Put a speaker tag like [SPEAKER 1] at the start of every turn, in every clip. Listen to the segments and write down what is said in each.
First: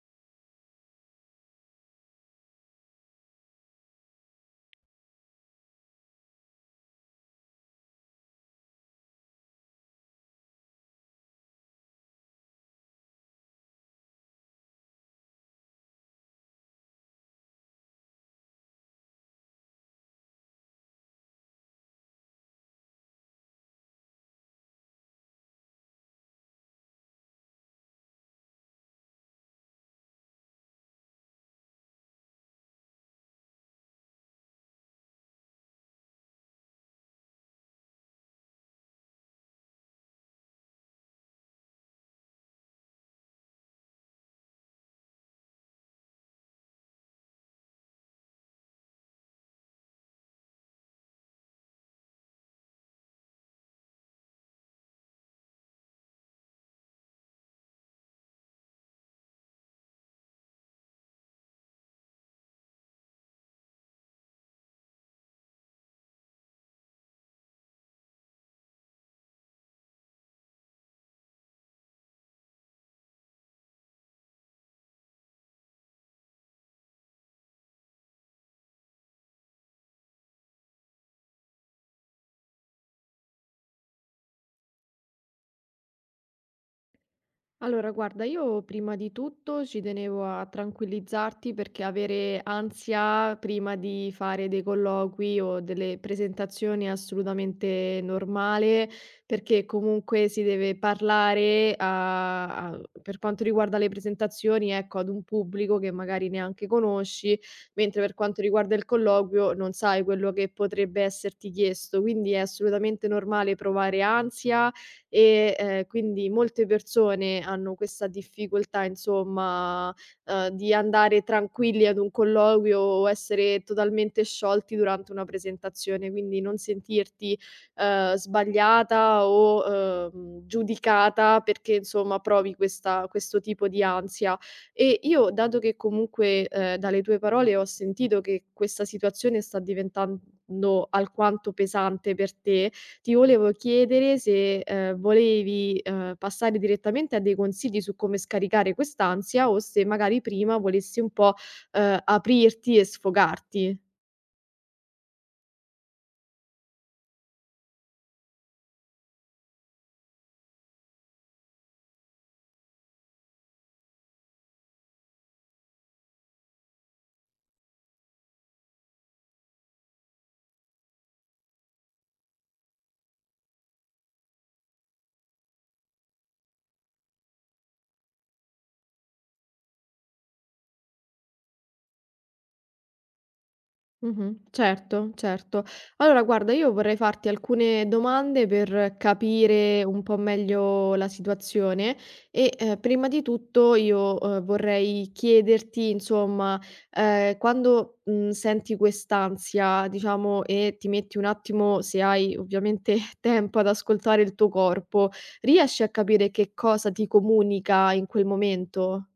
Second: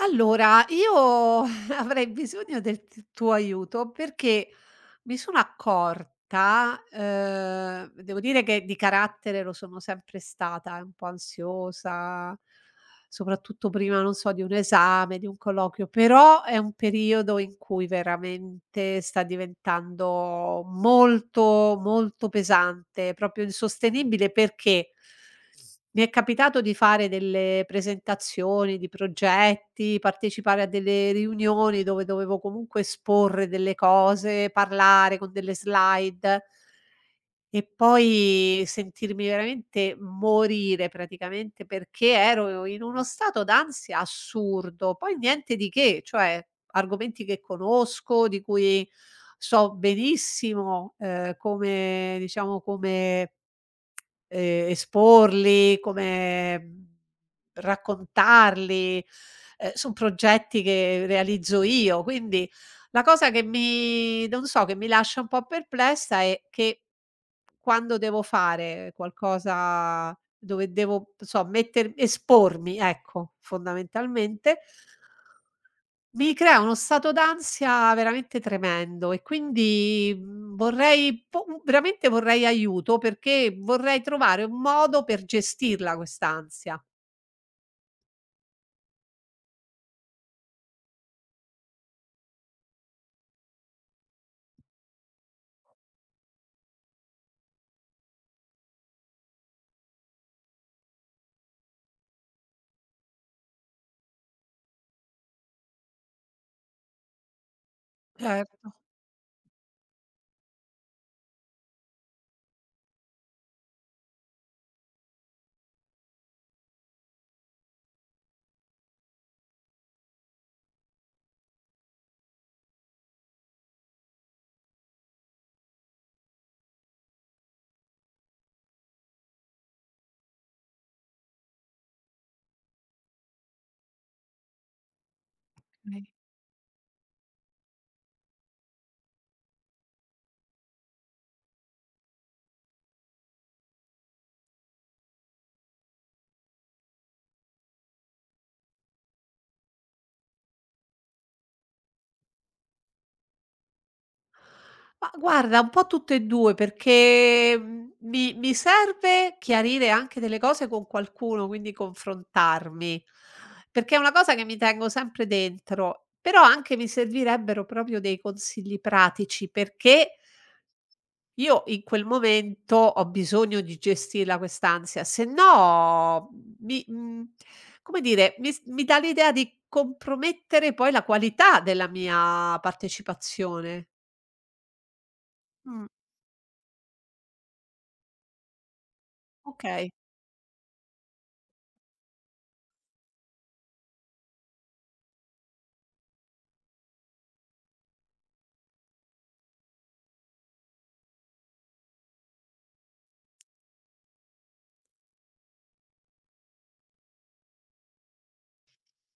[SPEAKER 1] Allora, io avrei bisogno del t tuo aiuto perché mi sono accorta, devo dire che di carattere lo sono sempre stata, un po' ansiosa, soprattutto prima, non so, di un esame, di un colloquio, però è un periodo in cui veramente sta diventando molto, molto pesante, proprio insostenibile perché mi è capitato di fare delle presentazioni di progetti, partecipare a delle riunioni dove dovevo comunque esporre delle cose, parlare con delle slide. E poi sentirmi veramente morire praticamente perché ero in uno stato d'ansia assurdo. Poi niente di che, cioè argomenti che conosco, di cui so benissimo, come diciamo come esporli, raccontarli, son progetti che realizzo io, quindi la cosa che mi non so, che mi lascia un po' perplessa è che quando devo fare qualcosa dove devo, non so, metter espormi, ecco, fondamentalmente mi crea uno stato d'ansia veramente tremendo e quindi, veramente vorrei aiuto perché vorrei trovare un modo per gestirla quest'ansia.
[SPEAKER 2] Allora, guarda, io prima di tutto ci tenevo a tranquillizzarti perché avere ansia prima di fare dei colloqui o delle presentazioni è assolutamente normale, perché comunque si deve parlare per quanto riguarda le presentazioni, ecco, ad un pubblico che magari neanche conosci, mentre per quanto
[SPEAKER 1] Certo,
[SPEAKER 2] riguarda il colloquio non sai quello che potrebbe esserti chiesto, quindi è assolutamente normale provare ansia quindi molte persone hanno questa difficoltà insomma, di andare tranquilli ad un colloquio o essere totalmente sciolti durante una presentazione, quindi non sentirti, sbagliata o, giudicata perché insomma provi questa questo tipo di ansia. E io dato che
[SPEAKER 1] okay.
[SPEAKER 2] comunque, dalle tue parole ho sentito che questa situazione sta diventando alquanto pesante per te, ti volevo chiedere se, volevi, passare direttamente a dei consigli su come scaricare quest'ansia o se magari prima volessi un po', aprirti e sfogarti.
[SPEAKER 1] Ma guarda, un po' tutte e 2 perché, mi serve chiarire anche delle cose con qualcuno, quindi confrontarmi, perché è una cosa che mi tengo sempre dentro, però anche mi servirebbero proprio dei consigli pratici perché io in quel momento ho bisogno di gestirla quest'ansia, se no mi mhmm, come dire, mi dà l'idea di compromettere poi la qualità della mia partecipazione.
[SPEAKER 2] Mh-mh. Certo, certo.
[SPEAKER 1] Mh,
[SPEAKER 2] Allora guarda, io vorrei farti alcune domande per capire
[SPEAKER 1] okay.
[SPEAKER 2] un po' meglio la situazione prima di tutto io, vorrei chiederti insomma, quando, senti quest'ansia, diciamo, e ti metti un attimo, se hai ovviamente tempo, ad ascoltare il tuo corpo, riesci a capire che cosa ti comunica in quel momento?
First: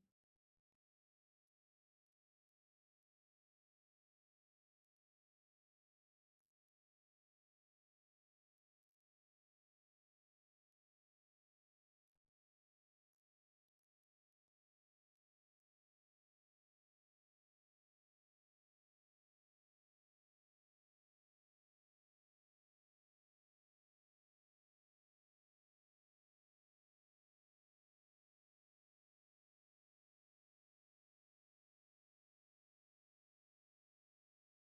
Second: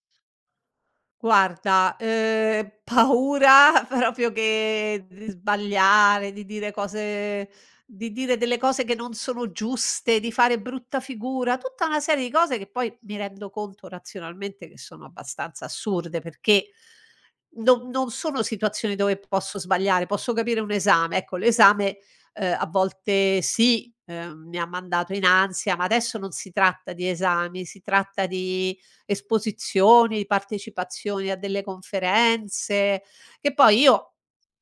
[SPEAKER 1] Guarda, paura proprio che di sbagliare, di dire delle cose che non sono giuste, di fare brutta figura, tutta una serie di cose che poi mi rendo conto razionalmente che sono abbastanza assurde, perché non sono situazioni dove posso sbagliare, posso capire un esame. Ecco, l'esame, a volte sì, mi ha mandato in ansia, ma adesso non si tratta di esami, si tratta di esposizioni, di partecipazioni a delle conferenze, che poi io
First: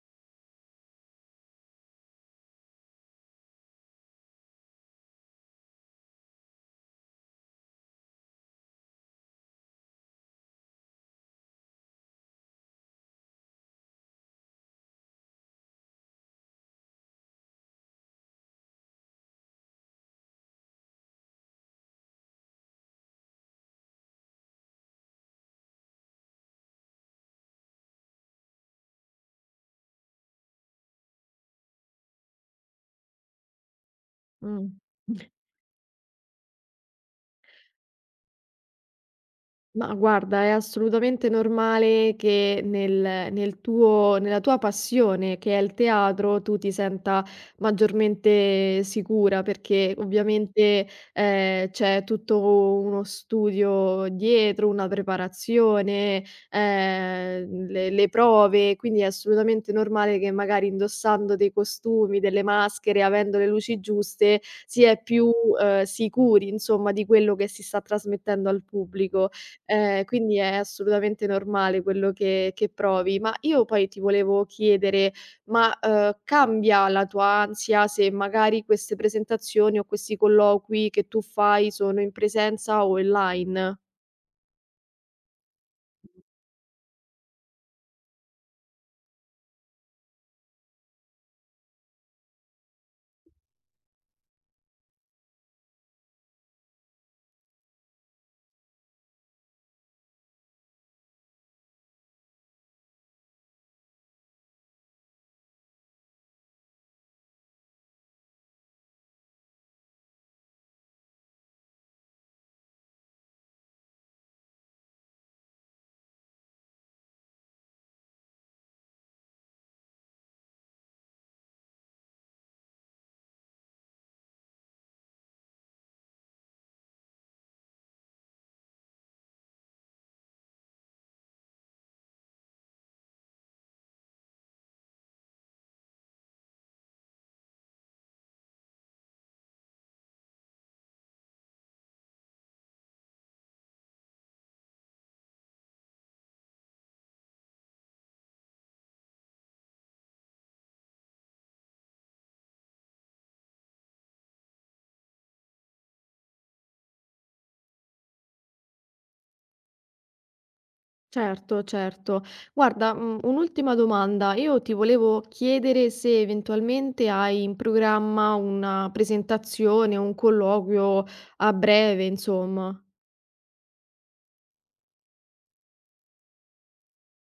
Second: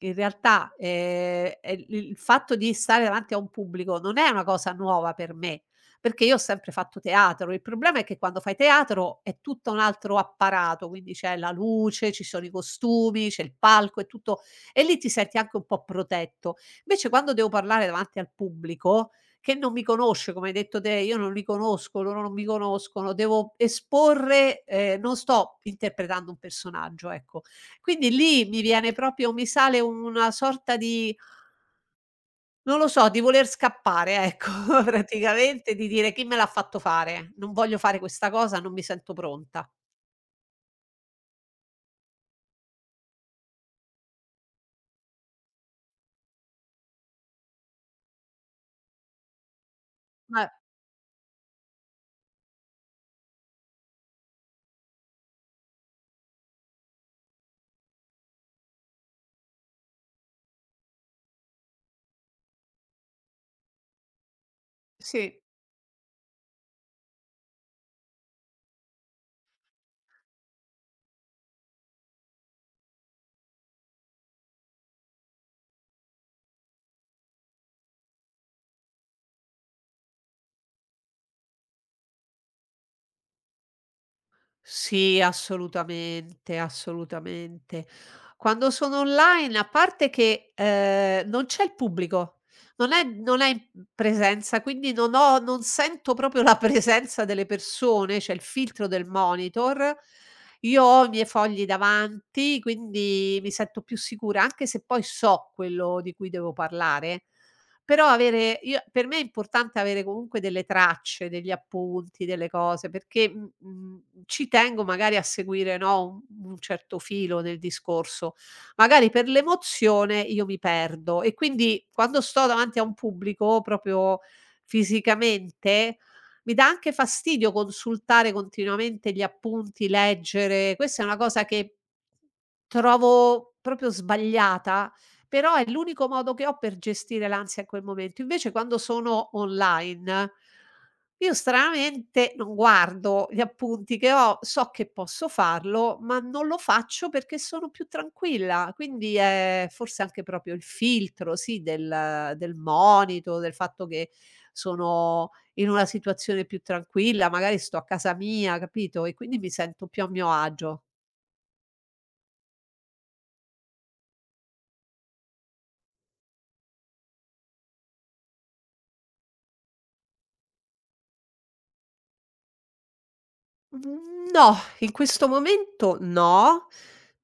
[SPEAKER 1] in realtà, ehm, è il fatto di stare davanti a un pubblico non è una cosa nuova per me, perché io ho sempre fatto teatro. Il problema è che quando fai teatro è tutto un altro apparato, quindi c'è la luce, ci sono i costumi, c'è il palco, è tutto e lì ti senti anche un po' protetto. Invece quando devo parlare davanti al pubblico, che non mi conosce, come hai detto te, io non li conosco, loro non mi conoscono, devo esporre, non sto interpretando un personaggio, ecco. Quindi lì mi viene proprio mi sale una sorta di, non lo so, di voler scappare, ecco,
[SPEAKER 2] Mh.
[SPEAKER 1] praticamente, di dire: "Chi me l'ha fatto fare? Non voglio fare questa cosa, non mi sento pronta".
[SPEAKER 2] Ma guarda, è assolutamente normale che nella tua passione, che è il teatro, tu ti senta maggiormente sicura perché
[SPEAKER 1] Ma
[SPEAKER 2] ovviamente c'è tutto uno studio dietro, una preparazione, le prove, quindi è assolutamente normale che magari indossando dei costumi, delle maschere, avendo le luci giuste, si è più
[SPEAKER 1] sì.
[SPEAKER 2] sicuri, insomma, di quello che si sta trasmettendo al pubblico. Quindi è assolutamente normale quello che provi. Ma io poi ti volevo chiedere, ma, cambia la tua ansia se magari queste presentazioni o questi colloqui che tu fai sono in presenza o online?
[SPEAKER 1] Sì, assolutamente, assolutamente. Quando sono online, a parte che, non c'è il pubblico, non è in presenza, quindi non sento proprio la presenza delle persone, c'è il filtro del monitor. Io ho i miei fogli davanti, quindi mi sento più sicura, anche se poi so quello di cui devo parlare. Però avere io per me è importante avere comunque delle tracce, degli appunti, delle cose, perché, ci tengo magari a seguire, no, un certo filo del discorso. Magari per l'emozione io mi perdo e quindi quando sto davanti a un pubblico proprio fisicamente, mi dà anche fastidio consultare continuamente gli appunti, leggere. Questa è una cosa che trovo proprio sbagliata, però è l'unico modo che ho per gestire l'ansia in quel momento. Invece quando sono online, io stranamente non guardo gli appunti che ho, so che posso farlo, ma non lo faccio perché sono più tranquilla. Quindi è forse anche proprio il filtro, sì, del monito, del fatto che sono in una situazione più tranquilla, magari sto a casa mia, capito? E quindi mi sento più a mio agio.
[SPEAKER 2] Certo, certo. Guarda, un'ultima domanda. Io ti volevo chiedere se eventualmente hai in programma una presentazione, un colloquio a breve, insomma.
[SPEAKER 1] Mhmm, no, in questo momento no,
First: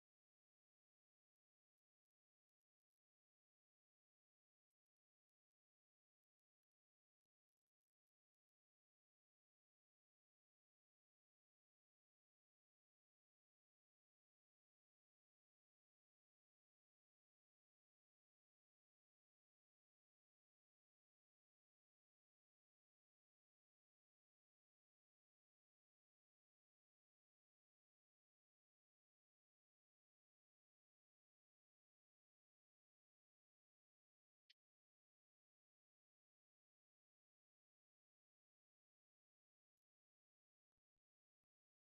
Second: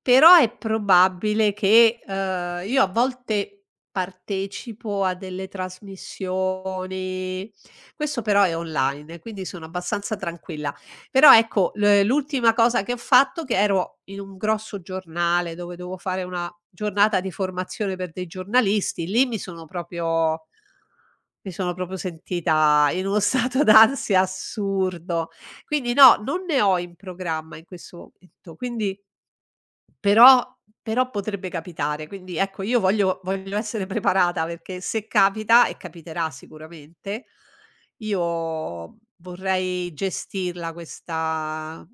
[SPEAKER 1] però è probabile che, io a volte partecipo a delle trasmissioni, questo però è online, e quindi sono abbastanza tranquilla. Però ecco, l'ultima cosa che ho fatto, che ero in un grosso giornale dove dovevo fare una giornata di formazione per dei giornalisti, lì mi sono proprio sentita in uno stato d'ansia assurdo. Quindi no, non ne ho in programma in questo momento, quindi però però potrebbe capitare. Quindi ecco, io voglio essere preparata perché se capita, e capiterà sicuramente, io vorrei gestirla questa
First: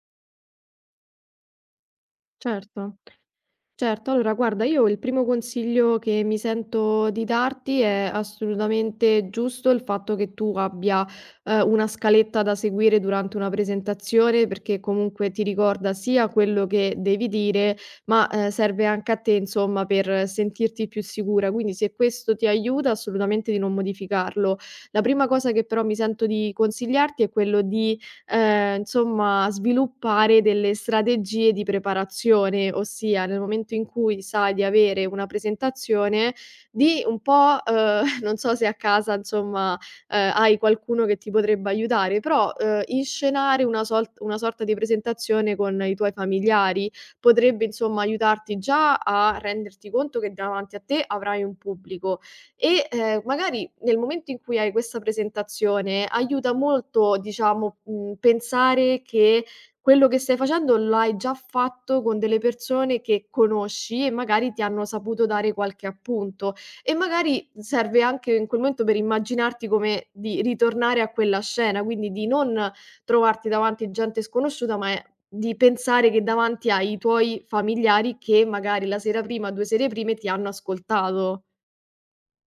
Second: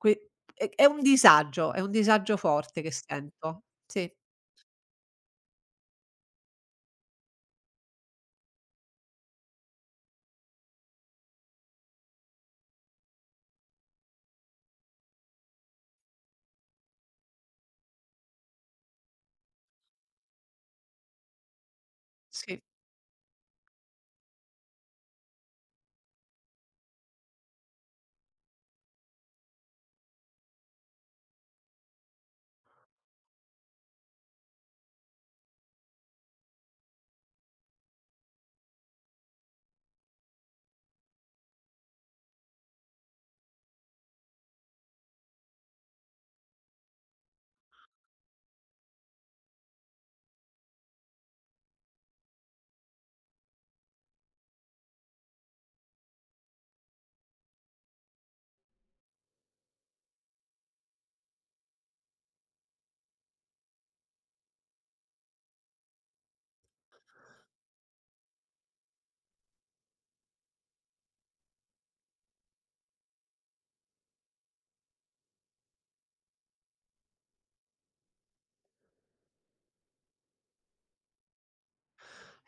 [SPEAKER 1] que è un disagio forte che
[SPEAKER 2] Certo.
[SPEAKER 1] sento. Sì,
[SPEAKER 2] Certo, allora guarda, io il primo consiglio che mi sento di darti è assolutamente giusto il fatto che tu abbia una scaletta da seguire durante una presentazione, perché comunque ti ricorda sia quello che devi dire, ma serve anche a te, insomma, per sentirti più sicura. Quindi se questo ti
[SPEAKER 1] sì.
[SPEAKER 2] aiuta, assolutamente di non modificarlo. La prima cosa che però mi sento di consigliarti è quello di insomma, sviluppare delle strategie di preparazione, ossia nel momento in cui sai di avere una presentazione, di un po', non so se a casa insomma, hai qualcuno che ti potrebbe aiutare, però, inscenare una sorta di presentazione con i tuoi familiari, potrebbe insomma aiutarti già a renderti conto che davanti a te avrai un pubblico. E magari nel momento in cui hai questa presentazione aiuta molto, diciamo, pensare che quello che stai facendo l'hai già fatto con delle persone che conosci e magari ti hanno saputo dare qualche appunto. E magari serve anche in quel momento per immaginarti come di ritornare a quella scena, quindi di non trovarti davanti gente sconosciuta, ma è di pensare che davanti hai i tuoi familiari che magari la sera prima, 2 sere prime ti hanno ascoltato.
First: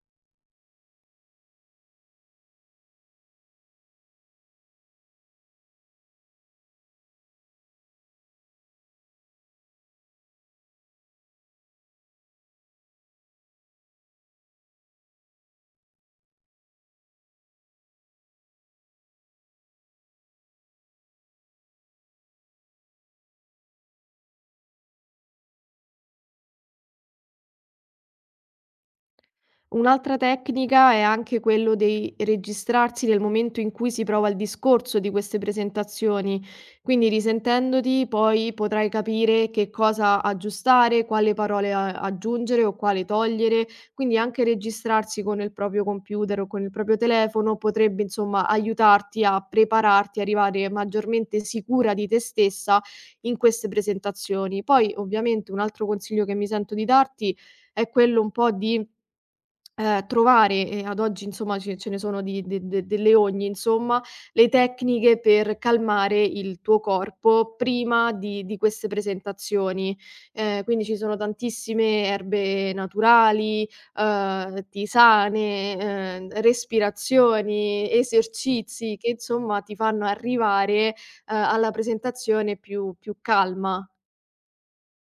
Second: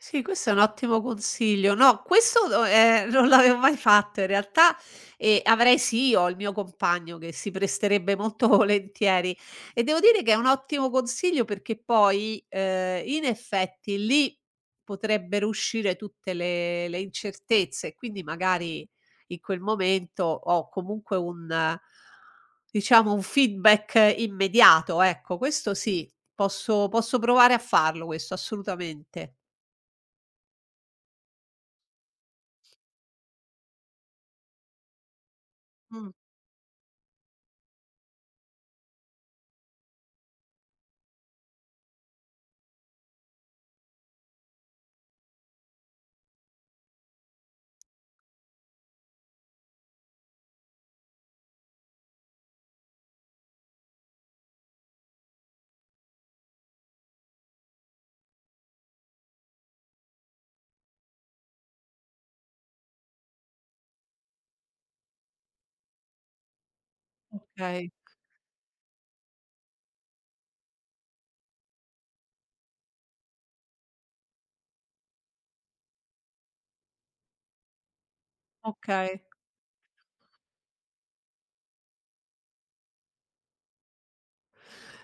[SPEAKER 1] Sì, questo è un ottimo consiglio. No, questo no, non l'avevo mai fatto in realtà e avrei sì io il mio compagno che si presterebbe molto volentieri, e devo dire che è un ottimo consiglio perché poi, in effetti lì potrebbero uscire tutte le incertezze e quindi magari in quel momento ho comunque un diciamo un feedback immediato, ecco. Questo sì, posso provare a farlo questo, assolutamente.
[SPEAKER 2] Un'altra tecnica è anche quello di registrarsi nel momento in cui si prova il discorso di queste
[SPEAKER 1] Mh.
[SPEAKER 2] presentazioni, quindi risentendoti poi potrai capire che cosa aggiustare, quale parole aggiungere o quale togliere, quindi anche registrarsi con il proprio computer o con il proprio telefono potrebbe insomma aiutarti a prepararti, arrivare maggiormente sicura di te stessa in queste presentazioni. Poi ovviamente un altro consiglio che mi sento di darti è quello un po' di trovare e ad oggi insomma ce ne sono di de de delle ogni insomma, le tecniche per calmare il tuo corpo
[SPEAKER 1] Okay,
[SPEAKER 2] prima di queste presentazioni. Quindi ci sono tantissime erbe naturali, tisane, respirazioni, esercizi che
[SPEAKER 1] okay.
[SPEAKER 2] insomma ti fanno arrivare, alla presentazione più calma.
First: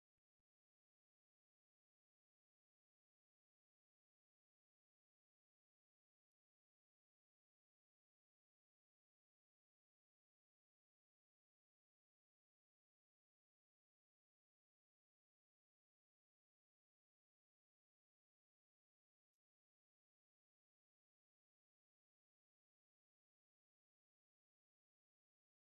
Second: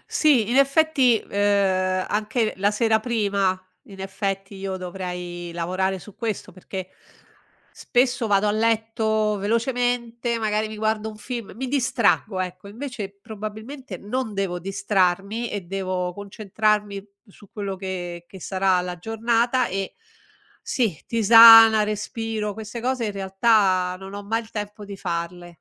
[SPEAKER 1] Sì, in effetti, anche la sera prima, in effetti io dovrei lavorare su questo perché spesso vado a letto velocemente, magari mi guardo un film, mi distraggo, ecco. Invece probabilmente non devo distrarmi e devo concentrarmi su quello che sarà la giornata e sì, tisana, respiro, queste cose in realtà non ho mai il tempo di farle.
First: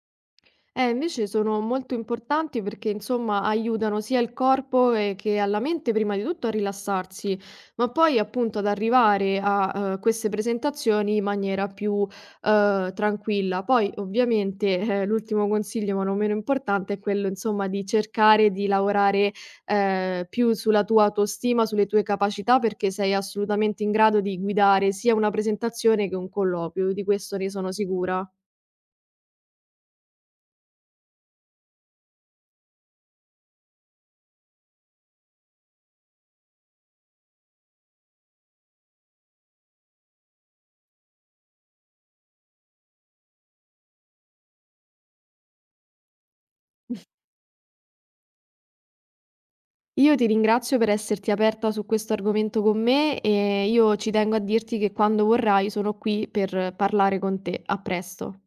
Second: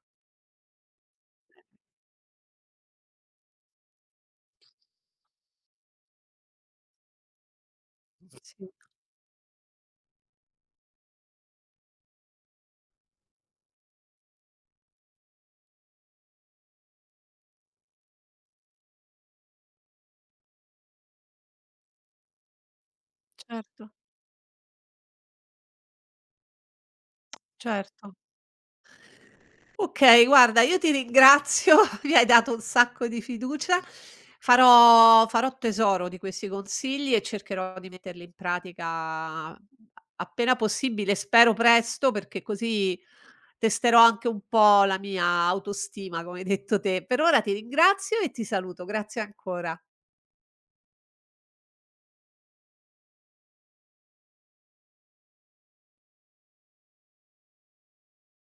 [SPEAKER 2] Invece sono molto importanti perché, insomma, aiutano sia il corpo e che alla mente, prima di tutto, a rilassarsi, ma poi appunto ad
[SPEAKER 1] Sì.
[SPEAKER 2] arrivare a queste presentazioni in maniera più tranquilla. Poi, ovviamente, l'ultimo consiglio, ma non meno importante, è quello, insomma, di cercare di lavorare più sulla tua autostima, sulle tue capacità, perché sei assolutamente in
[SPEAKER 1] Certo.
[SPEAKER 2] grado di guidare sia una presentazione che un colloquio, di questo ne sono
[SPEAKER 1] Certo.
[SPEAKER 2] sicura.
[SPEAKER 1] Okay, guarda io ti ringrazio, mi hai dato un sacco di fiducia. Farò tesoro di questi consigli e cercherò di metterli in pratica appena possibile, spero presto, perché così testerò anche un po' la mia autostima, come hai detto te. Per ora ti ringrazio e ti saluto. Grazie ancora.
[SPEAKER 2] Io ti ringrazio per esserti aperta su questo argomento con me e io ci tengo a dirti che quando vorrai sono qui per parlare con te. A presto.